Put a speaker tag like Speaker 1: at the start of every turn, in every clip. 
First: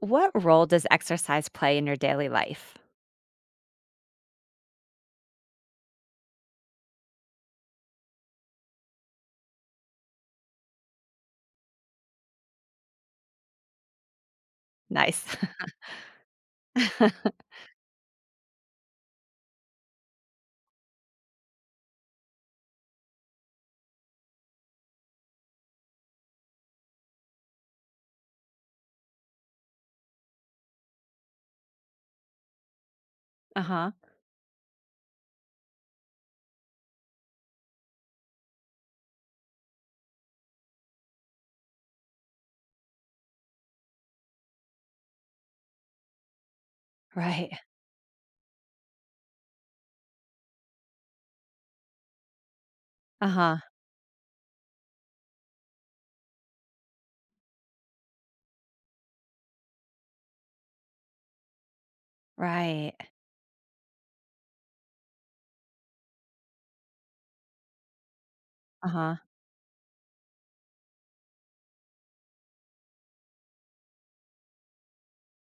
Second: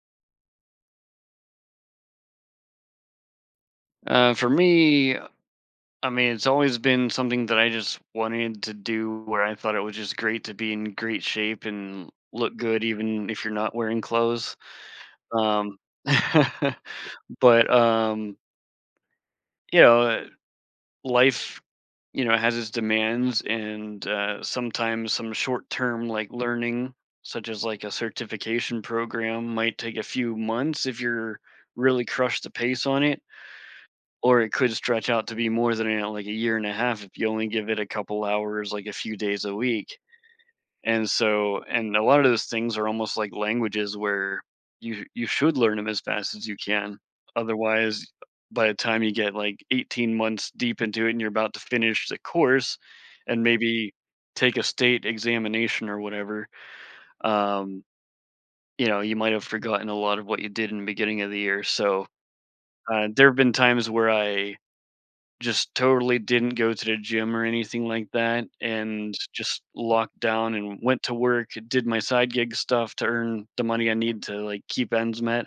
Speaker 1: What role does exercise play in your daily life?
Speaker 2: Uh, for me, it's always been something that I just wanted to do where I thought it was just great to be in great shape and look good, even if you're not wearing clothes.
Speaker 1: Nice.
Speaker 2: Um, but, um, you know, life, has its demands, and sometimes some short term, like learning, such as like a certification program, might take a few months if you're really crushed the pace on it.
Speaker 1: Uh-huh.
Speaker 2: Or it could stretch out to be more than, like, 1.5 years if you only give it a couple hours, like, a few days a week, and so and a lot of those things are almost like languages where you should learn them as fast as you can.
Speaker 1: Right.
Speaker 2: Otherwise, by the time you get, like, 18 months deep into it and you're about to finish the course and
Speaker 1: Uh-huh.
Speaker 2: maybe take a state examination or whatever, um, you might have forgotten a lot of what you did in the beginning of the year. So,
Speaker 1: Right.
Speaker 2: there have been times where I just totally didn't go to the gym or anything like that, and
Speaker 1: Uh-huh.
Speaker 2: just locked down and went to work, did my side gig stuff to earn the money I need to, like, keep ends met,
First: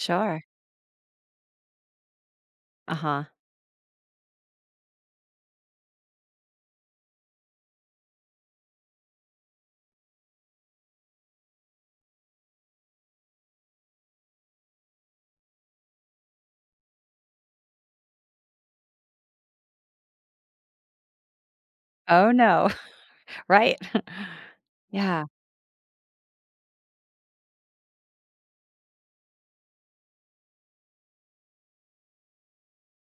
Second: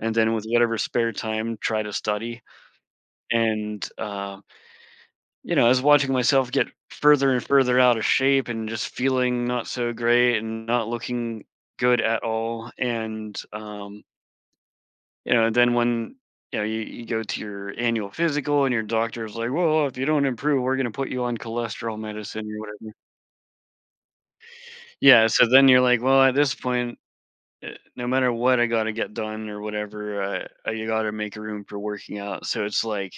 Speaker 2: and then with whatever spare time, try to study,
Speaker 1: Uh-huh.
Speaker 2: and, I was watching myself get further and further out of shape and just feeling not so great and not looking good at all, and then when you go to your annual physical and your doctor's like, "Well, if you don't improve, we're going to put you on cholesterol
Speaker 1: Oh,
Speaker 2: medicine or
Speaker 1: no.
Speaker 2: whatever."
Speaker 1: Right. Yeah.
Speaker 2: Yeah, so then you're like, "Well, at this point, eh, no matter what I got to get done or whatever, I you got to make room for working out." So it's like,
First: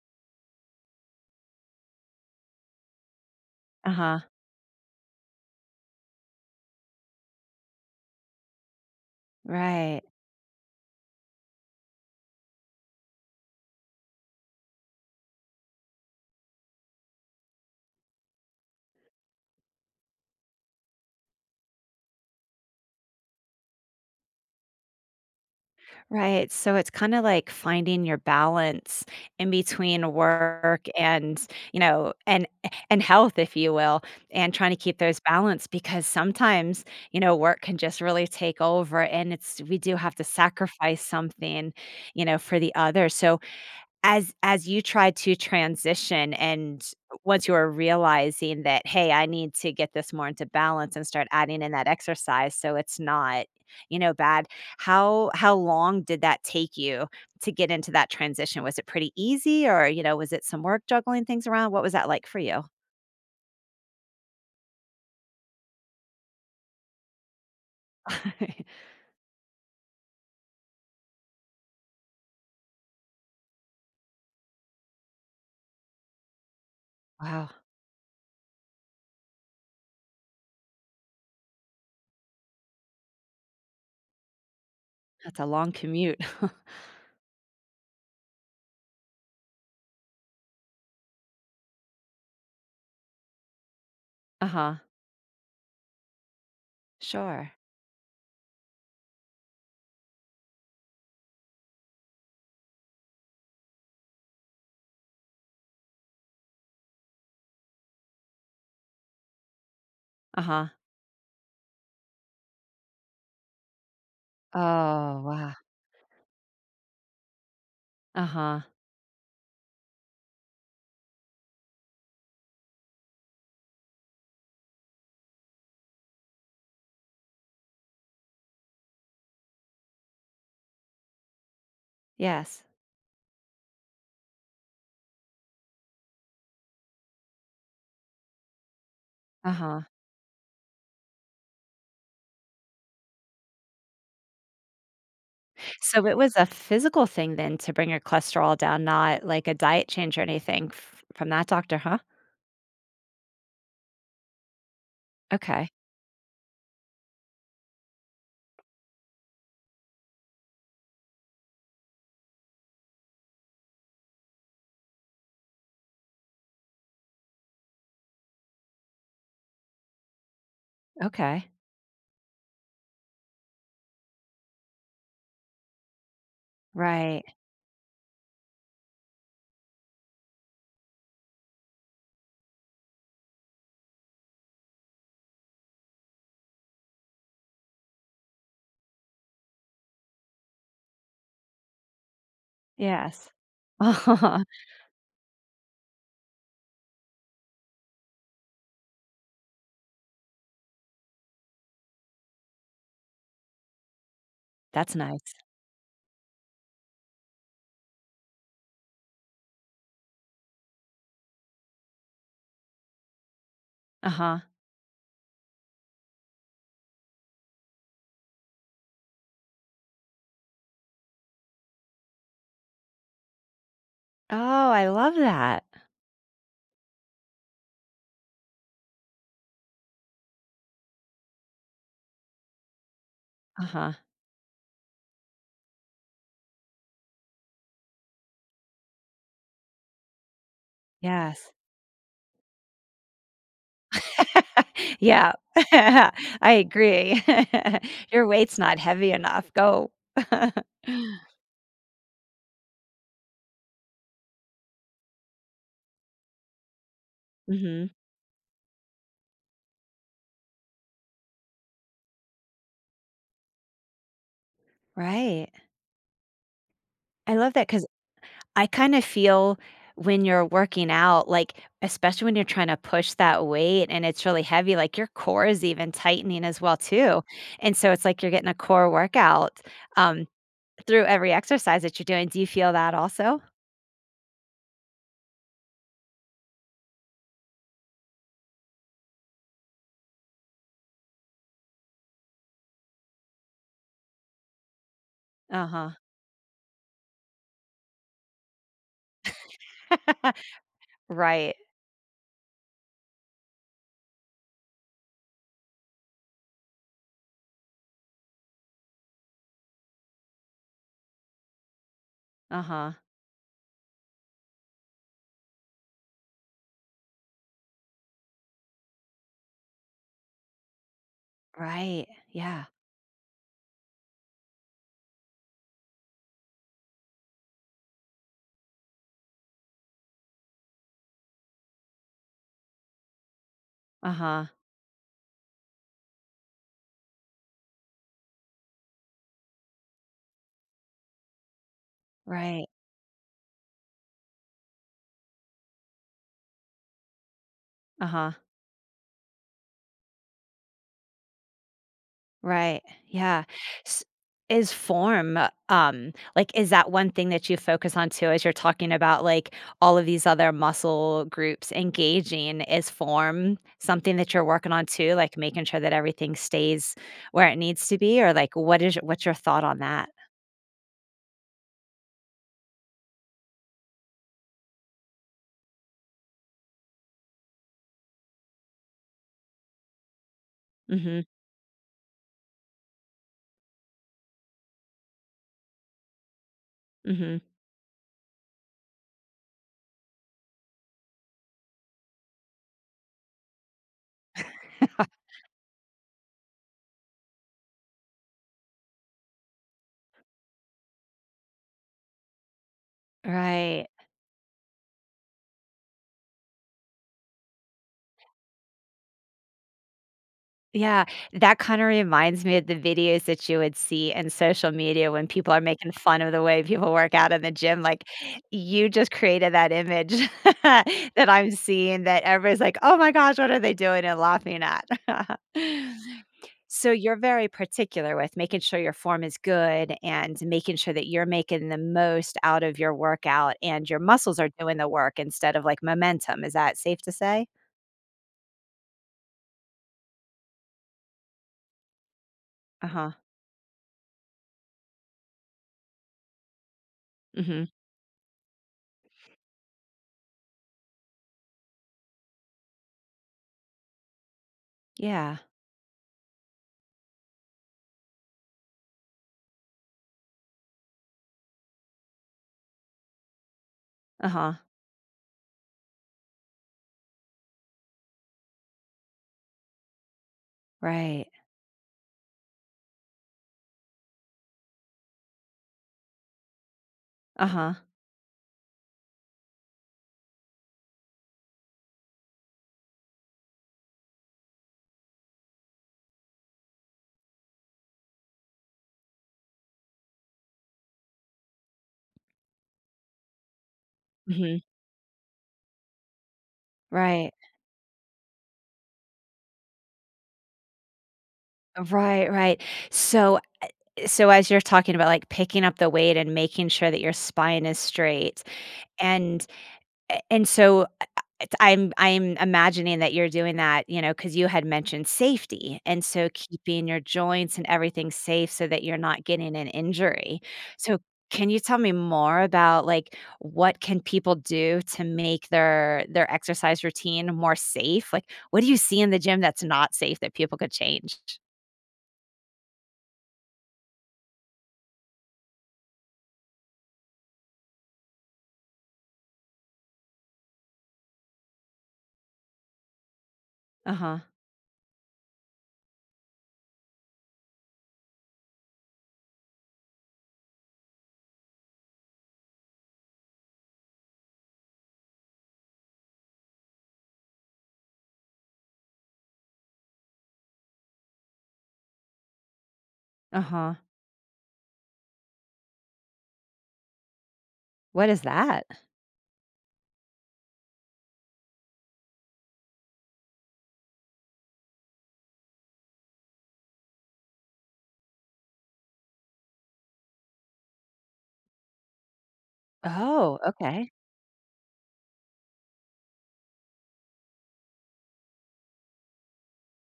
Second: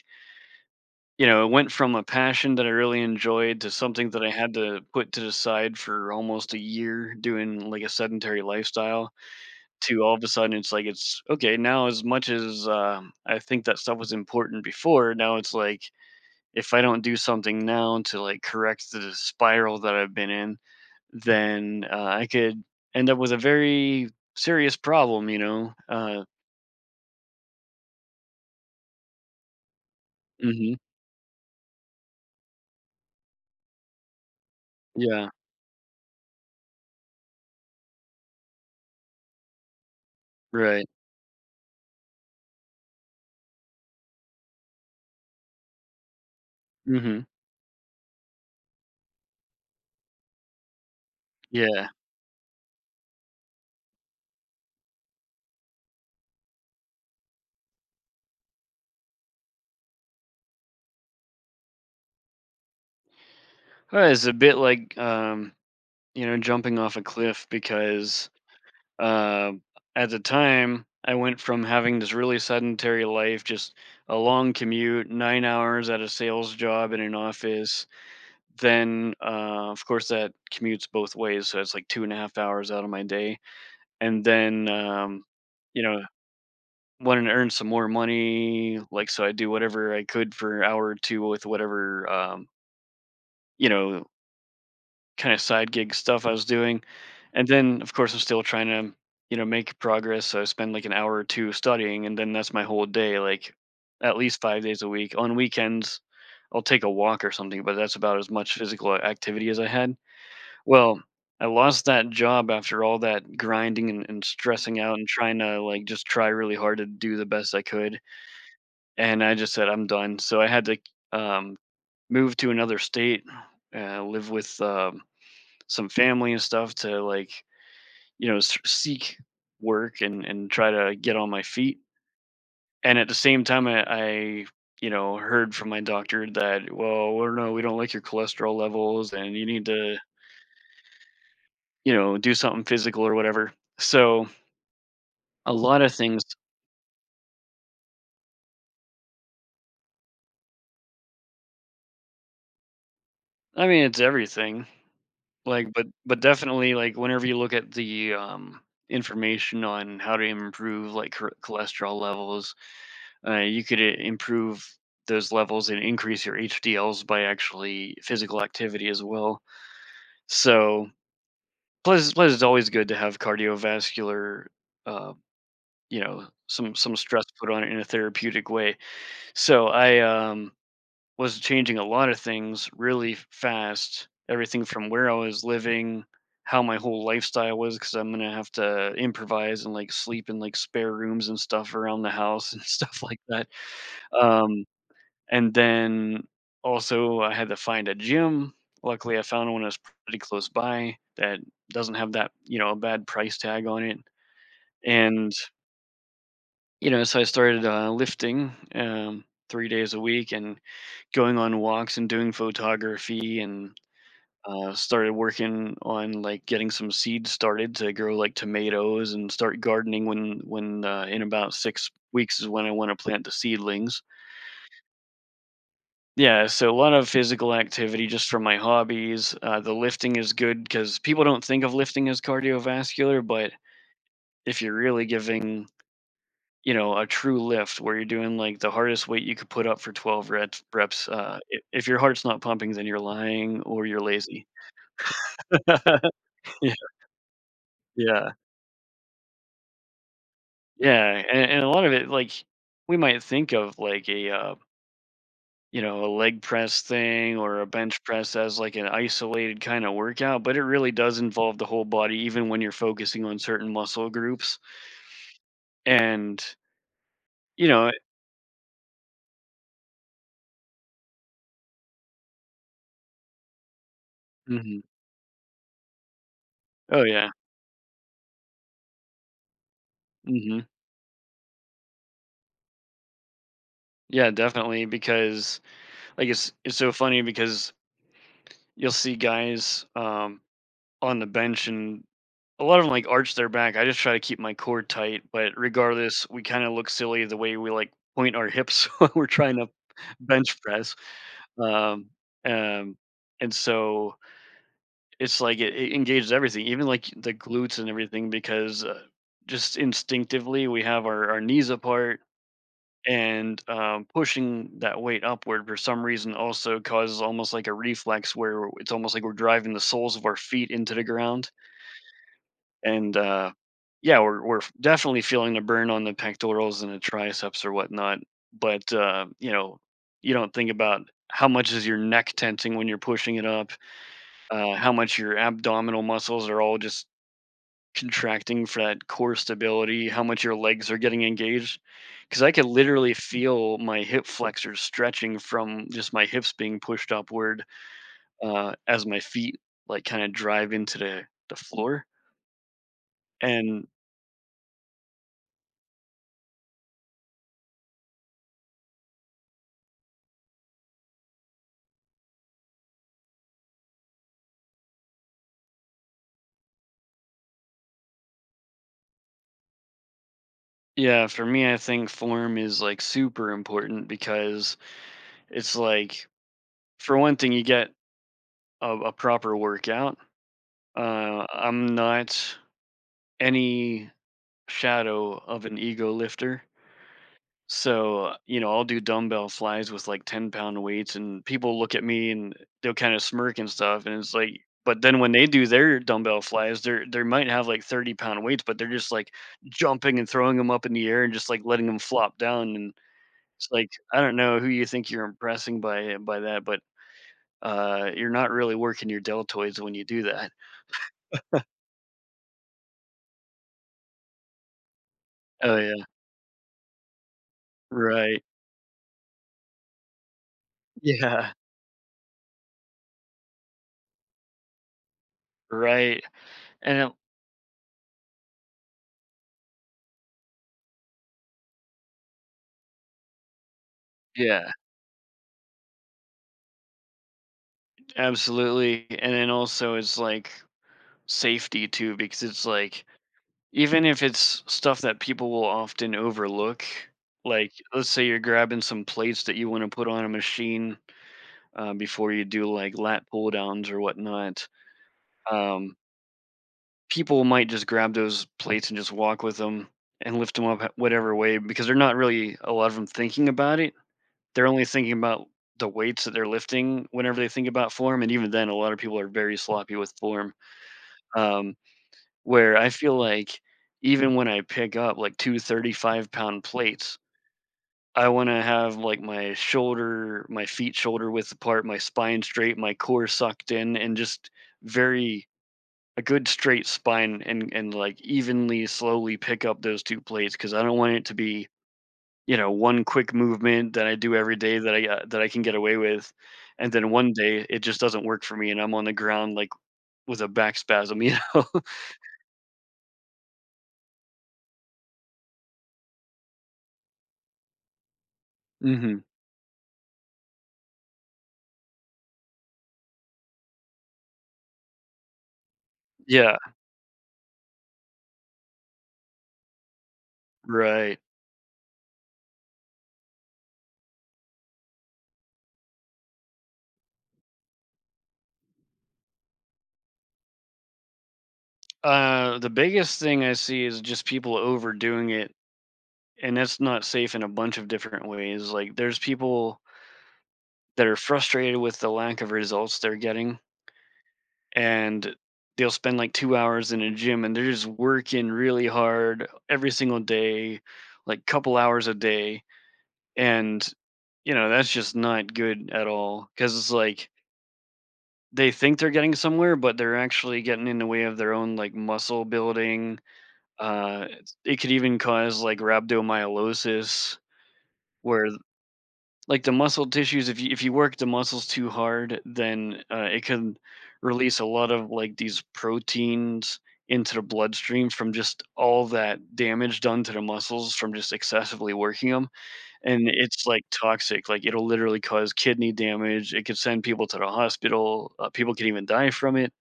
Speaker 2: it went from a passion that I really enjoyed to something
Speaker 1: Uh-huh.
Speaker 2: that I had to put to the side for almost a year doing like a sedentary lifestyle
Speaker 1: Right.
Speaker 2: to all of a sudden it's like it's okay now. As much as I think that stuff was important before, now it's like if I don't do something now to like correct the spiral that I've been in, then I could end up with a very serious problem, you know.
Speaker 1: Right. So it's kind of like finding your balance in between
Speaker 2: Hmm.
Speaker 1: work you know, and and health, if you will, and trying to keep those
Speaker 2: Yeah.
Speaker 1: balance because sometimes, work can just really take over and it's we do have to
Speaker 2: Right.
Speaker 1: sacrifice something for the other. So as you tried to transition and
Speaker 2: Hmm.
Speaker 1: once you were realizing that, "Hey, I need to get this more into balance and start adding in
Speaker 2: Yeah.
Speaker 1: that exercise so it's not bad," how long did that take you to get into that transition? Was it pretty easy or was it some work juggling things around? What was that like for you?
Speaker 2: Well, it's a bit like jumping off a cliff because uh, at the time, I went from having this really sedentary life, just a long commute, 9 hours at a sales job in an
Speaker 1: Wow,
Speaker 2: office. Then, of course, that commutes both ways. So it's like 2.5 hours out of my day. And then,
Speaker 1: that's a long
Speaker 2: you know,
Speaker 1: commute.
Speaker 2: wanting to earn some more money. Like, so I do whatever I could for an hour or two with whatever, you know,
Speaker 1: Uh-huh.
Speaker 2: kind of side gig stuff I was doing. And
Speaker 1: Sure.
Speaker 2: then, of course, I'm still trying to, make progress. So I spend like an hour or two studying, and then that's my whole day, like at least 5 days a week. On weekends, I'll take a walk or something, but that's about as much physical activity as I had.
Speaker 1: Uh-huh.
Speaker 2: Well, I lost that job after all that grinding and stressing out and
Speaker 1: Oh,
Speaker 2: trying
Speaker 1: wow.
Speaker 2: to like just try really hard to do the best I could.
Speaker 1: Uh-huh.
Speaker 2: And I just said, I'm done. So I had to um, move to another state, live with some family and stuff to like seek work and try to get on my feet,
Speaker 1: Yes.
Speaker 2: and at the same time I heard from my doctor that, well, we are no, we don't like your cholesterol levels and you need
Speaker 1: Uh-huh.
Speaker 2: to do something physical or whatever. So a lot of
Speaker 1: So it
Speaker 2: things.
Speaker 1: was a physical thing then to bring your cholesterol down, not like a diet change or anything f from that doctor, huh?
Speaker 2: I mean it's everything like,
Speaker 1: Okay,
Speaker 2: but definitely like whenever you look at the information on how to improve like cholesterol levels. You could improve those levels and increase your HDLs by actually physical activity as well. So
Speaker 1: okay.
Speaker 2: plus it's always good to have cardiovascular, uh, some
Speaker 1: Right.
Speaker 2: stress put on it in a therapeutic way. So I was changing a lot of things really fast. Everything from where I was living, how my whole lifestyle was, because I'm gonna have to improvise and like sleep in like spare rooms and stuff around the house and stuff like
Speaker 1: Yes.
Speaker 2: that.
Speaker 1: Uh-huh.
Speaker 2: Um, And then also I had to find a gym. Luckily, I found one that's pretty close by that doesn't have that, a bad price tag on it.
Speaker 1: That's
Speaker 2: And,
Speaker 1: nice.
Speaker 2: so I started lifting 3 days a week and going on walks and doing photography and
Speaker 1: Uh-huh.
Speaker 2: started working on like getting some seeds started to grow like tomatoes and start gardening when in about 6 weeks is when I want to plant the seedlings.
Speaker 1: Oh, I love that.
Speaker 2: Yeah, so a lot of physical activity just from my hobbies. The lifting is good because people don't think of lifting as cardiovascular, but
Speaker 1: Uh-huh.
Speaker 2: if you're really giving, a true lift where you're doing like the hardest weight you could put up for 12 reps,
Speaker 1: Yes.
Speaker 2: if your heart's not pumping, then you're lying or you're lazy.
Speaker 1: Yeah. I
Speaker 2: yeah,
Speaker 1: agree. Your
Speaker 2: yeah,
Speaker 1: weight's not heavy enough. Go.
Speaker 2: yeah. And a lot of it, like we might think of like a a leg press thing or a
Speaker 1: Mhm.
Speaker 2: bench press as like an isolated kind of workout, but it really does involve the whole body, even when you're focusing on certain muscle groups.
Speaker 1: Right.
Speaker 2: And,
Speaker 1: I love
Speaker 2: you
Speaker 1: that because
Speaker 2: know,
Speaker 1: I kind of feel when you're working out, like, especially when you're trying to push that weight and it's really heavy,
Speaker 2: mhm.
Speaker 1: like your core is even tightening as well
Speaker 2: Oh
Speaker 1: too.
Speaker 2: yeah.
Speaker 1: And so it's like you're getting a core workout um,
Speaker 2: Hmm.
Speaker 1: through every exercise that you're doing. Do you feel that also?
Speaker 2: Yeah, definitely. Because like it's so funny because you'll see guys on the bench and a lot of them like arch their back. I just try to keep my core tight, but
Speaker 1: Uh-huh.
Speaker 2: regardless, we kind of look silly the way we like point our hips when we're trying to bench press.
Speaker 1: Right.
Speaker 2: Um, um, and so it's like it engages everything, even like the glutes and everything, because just instinctively we have our knees apart
Speaker 1: Uh-huh.
Speaker 2: and pushing that weight upward for some reason also causes almost like a reflex where it's almost like we're driving the soles of our feet into the ground.
Speaker 1: Right. Yeah.
Speaker 2: And yeah, we're we're definitely feeling the burn on the pectorals and the triceps or whatnot. But, you don't think about how much is your neck tensing when you're pushing it up,
Speaker 1: Uh-huh.
Speaker 2: how much your abdominal muscles are all just contracting for that core stability, how much your legs are getting engaged. Because I
Speaker 1: Right.
Speaker 2: could literally feel my hip flexors stretching from just my hips being pushed upward,
Speaker 1: Uh-huh.
Speaker 2: as my feet like kind of drive into the floor.
Speaker 1: Right, yeah.
Speaker 2: And
Speaker 1: S is form, like, is that one thing that you focus on too as you're talking about, like, all of these other muscle groups engaging? Is form something that you're working on too, like, making sure that everything stays where it needs to be? Or, like, what is what's your thought on that?
Speaker 2: yeah, for me, I think form is like super important because it's like, for one thing, you get a proper workout.
Speaker 1: Mhm,
Speaker 2: I'm not any shadow of an ego lifter.
Speaker 1: mhm.
Speaker 2: So, I'll do dumbbell flies with like 10 pound weights, and people look at me and they'll kind of smirk and stuff. And it's like, but then when they do their dumbbell flies, they might have like 30 pound weights, but they're just like jumping and throwing them up in the air and just like letting them flop down. And it's
Speaker 1: Right.
Speaker 2: like, I don't know who you think you're impressing by that, but you're not really working your deltoids when you do that.
Speaker 1: Yeah, that kinda reminds me of the videos that you would see in social media when people are
Speaker 2: Oh
Speaker 1: making
Speaker 2: yeah,
Speaker 1: fun of the way people work out in the gym, like,
Speaker 2: right.
Speaker 1: you just created that image that
Speaker 2: Yeah,
Speaker 1: I'm seeing that everybody's like, "Oh my gosh, what are they doing?" and laughing at.
Speaker 2: right.
Speaker 1: So
Speaker 2: And it-
Speaker 1: you're very particular with making sure your form is good and making sure that you're making the most out of your workout and your muscles are
Speaker 2: yeah.
Speaker 1: doing the work instead of, like, momentum, is that safe to say?
Speaker 2: Absolutely, and then also it's like safety too, because it's like
Speaker 1: Uh-huh.
Speaker 2: even if it's stuff that people will often overlook,
Speaker 1: Mhm.
Speaker 2: like let's say you're grabbing some plates that you want to put on a machine before you do like lat pull downs or whatnot.
Speaker 1: Yeah.
Speaker 2: Um, People might just grab those plates and just walk with them and lift them up whatever way because they're not really a lot of them thinking about it.
Speaker 1: Uh-huh.
Speaker 2: They're only thinking about the weights that they're lifting whenever they think about form, and even then, a lot of people are very sloppy with form.
Speaker 1: Right.
Speaker 2: um, where I feel like even when I pick up like two 35 pound plates,
Speaker 1: Uh-huh.
Speaker 2: I want to have like my feet shoulder width apart, my spine straight, my core sucked in, and just very a good straight spine and like evenly slowly pick up those two plates because I don't want it to be one quick movement that I do every
Speaker 1: Mhm.
Speaker 2: day that I can get away with, and then
Speaker 1: Right.
Speaker 2: one day it just doesn't work for me and I'm on the ground like with a back spasm, you know.
Speaker 1: Right, right. So so as you're talking about, like, picking up the weight and making sure that your spine is straight,
Speaker 2: Hmm.
Speaker 1: and and so It's I'm imagining that you're doing that, because you had mentioned safety, and so
Speaker 2: Yeah.
Speaker 1: keeping your joints and everything safe so that you're not getting an injury. So
Speaker 2: Right.
Speaker 1: can you tell me more about, like, what can people do to make their exercise routine more safe? Like, what do you see in the gym that's not safe that people could change?
Speaker 2: The biggest thing I see is just people overdoing it, and that's not safe in a bunch of different ways. Like, there's people that are frustrated with the lack of results they're getting,
Speaker 1: Uh-huh,
Speaker 2: and they'll spend like 2 hours in a gym and they're just working really hard every single day, like couple hours a day. And, you know, that's just not good at all because it's like they think they're getting somewhere, but they're actually getting in the way of their own like muscle building.
Speaker 1: uh-huh.
Speaker 2: It could even cause like rhabdomyolysis,
Speaker 1: What is
Speaker 2: where
Speaker 1: that?
Speaker 2: like the muscle tissues, if you work the muscles too hard, then it can release a lot of like these proteins into the bloodstream from just all that damage done to the muscles from just excessively working them. And
Speaker 1: Oh,
Speaker 2: it's like
Speaker 1: okay.
Speaker 2: toxic. Like it'll literally cause kidney damage. It could send people to the hospital. People can even die from it.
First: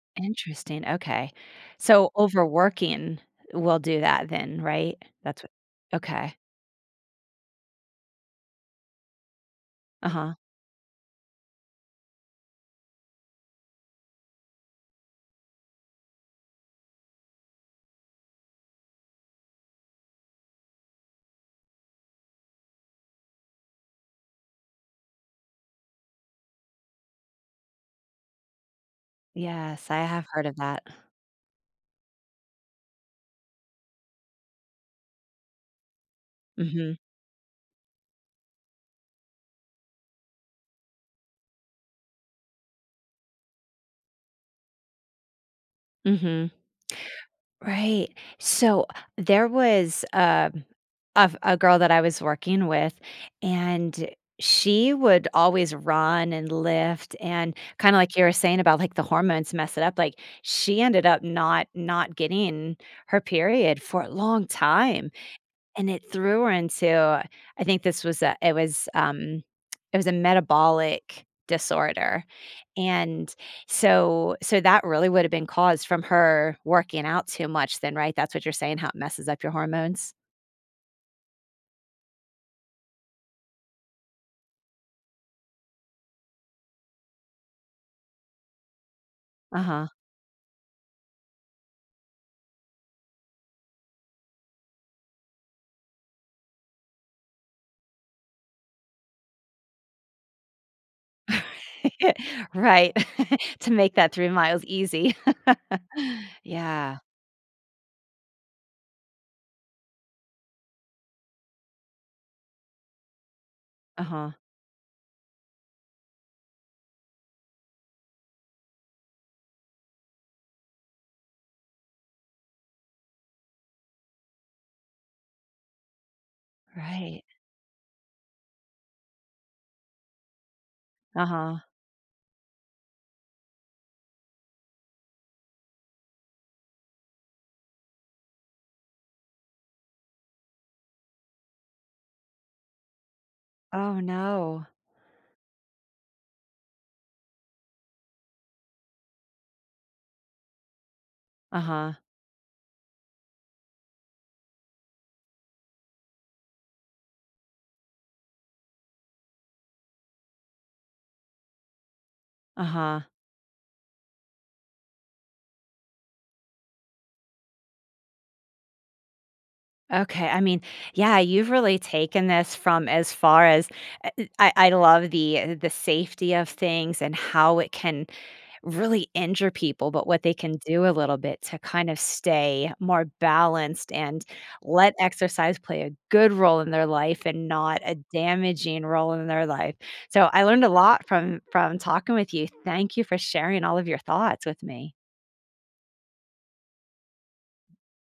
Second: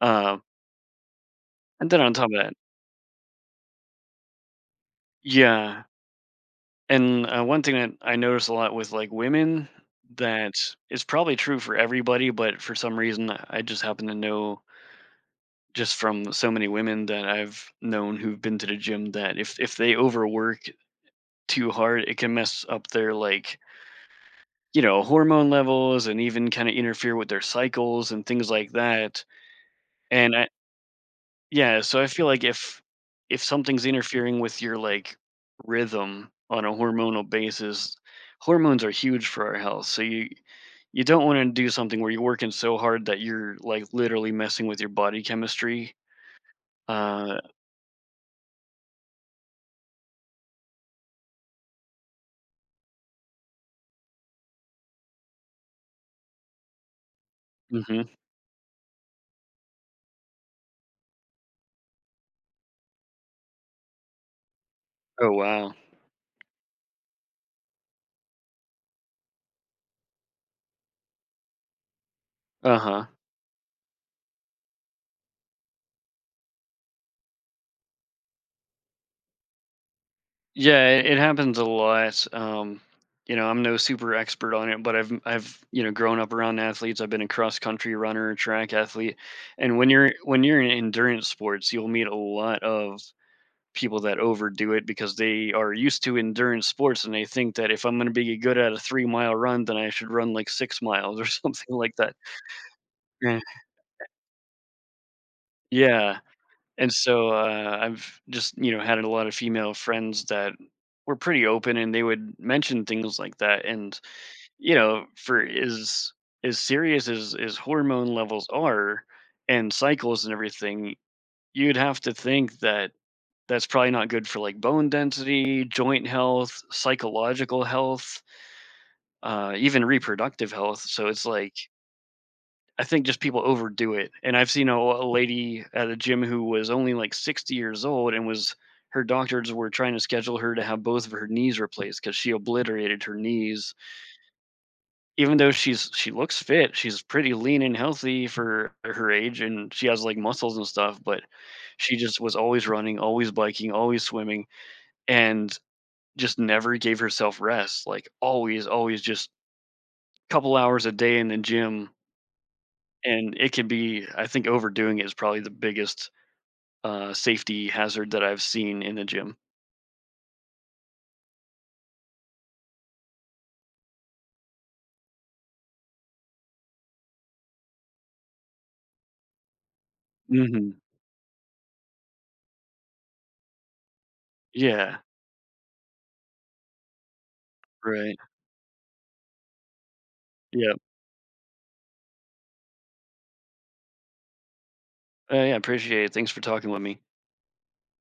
Speaker 2: uh,
Speaker 1: Interesting, okay.
Speaker 2: and then
Speaker 1: So,
Speaker 2: on top of that,
Speaker 1: overworking will do that then, right? That's what
Speaker 2: yeah.
Speaker 1: okay.
Speaker 2: And, one thing that I notice a lot with, like, women
Speaker 1: Uh-huh.
Speaker 2: that is probably true for everybody, but for some reason, I just happen to know just from so many women that I've known who've been to the gym that if they overwork too hard, it can mess up their, like, you know, hormone levels and even kinda interfere with their cycles and things like that,
Speaker 1: Yes, I have
Speaker 2: and
Speaker 1: heard of that.
Speaker 2: So I feel like if something's interfering with your like rhythm on a
Speaker 1: Mhm,
Speaker 2: hormonal basis, hormones are huge for our health. So you don't want to do something where you're working so hard that you're like literally messing with your body chemistry.
Speaker 1: mhm.
Speaker 2: Uh,
Speaker 1: Right. So, there was, a girl that I was working with, and she would always run and lift and kinda
Speaker 2: mhm.
Speaker 1: like you were saying about, like, the hormones mess it up, like, she ended up not getting her period for a long time.
Speaker 2: Oh, wow.
Speaker 1: And it threw her into, I think, this was a it was a metabolic disorder,
Speaker 2: Uh huh.
Speaker 1: and so that really would have been caused from her working out too much then, right? That's what you're saying, how it messes up your hormones?
Speaker 2: Yeah, it happens a lot. You know, I'm no super expert on it, but I've you know grown up around athletes. I've been a cross country runner, track athlete, and
Speaker 1: Uh-huh.
Speaker 2: when you're in endurance sports, you'll meet a lot of people that overdo it because they are used to endurance sports and they think that if I'm going to be good at a 3 mile run, then I should run like 6 miles or something like that.
Speaker 1: Right.
Speaker 2: Yeah.
Speaker 1: To make that 3 miles easy.
Speaker 2: Yeah, and
Speaker 1: Yeah.
Speaker 2: so, I've just, you know, had a lot of female friends that were pretty open and they would mention things like that. And,
Speaker 1: Uh-huh.
Speaker 2: you know, for as as serious as hormone levels are and cycles and everything, you'd have to think that that's probably not good for like bone density, joint health,
Speaker 1: Right.
Speaker 2: psychological health, even reproductive health. So it's like
Speaker 1: Uh-huh.
Speaker 2: I think just people overdo it. And I've seen a lady at a gym who was only like 60 years old and was her doctors were trying to schedule her to have both of her knees replaced because she obliterated her knees.
Speaker 1: Oh, no.
Speaker 2: Even though she looks fit, she's pretty lean and healthy for her age, and she has like muscles and stuff. But
Speaker 1: Uh-huh.
Speaker 2: she just was always running, always biking, always swimming, and just never gave herself rest. Like always, always just couple hours a day in the gym.
Speaker 1: Uh-huh.
Speaker 2: And it can be, I think overdoing it is probably the biggest, safety hazard that I've seen in the gym.
Speaker 1: Okay, I mean, yeah, you've really taken this from as far as I love the safety of things and how it can really injure people, but what they can
Speaker 2: Mhm.
Speaker 1: do a little bit to kind of stay more balanced and let
Speaker 2: Yeah.
Speaker 1: exercise play a good role in their life and not a
Speaker 2: Right.
Speaker 1: damaging role in their life. So I learned a
Speaker 2: Yep.
Speaker 1: lot from talking with you. Thank you for sharing all of your thoughts with me.
Speaker 2: Yeah. I appreciate it. Thanks for talking with me.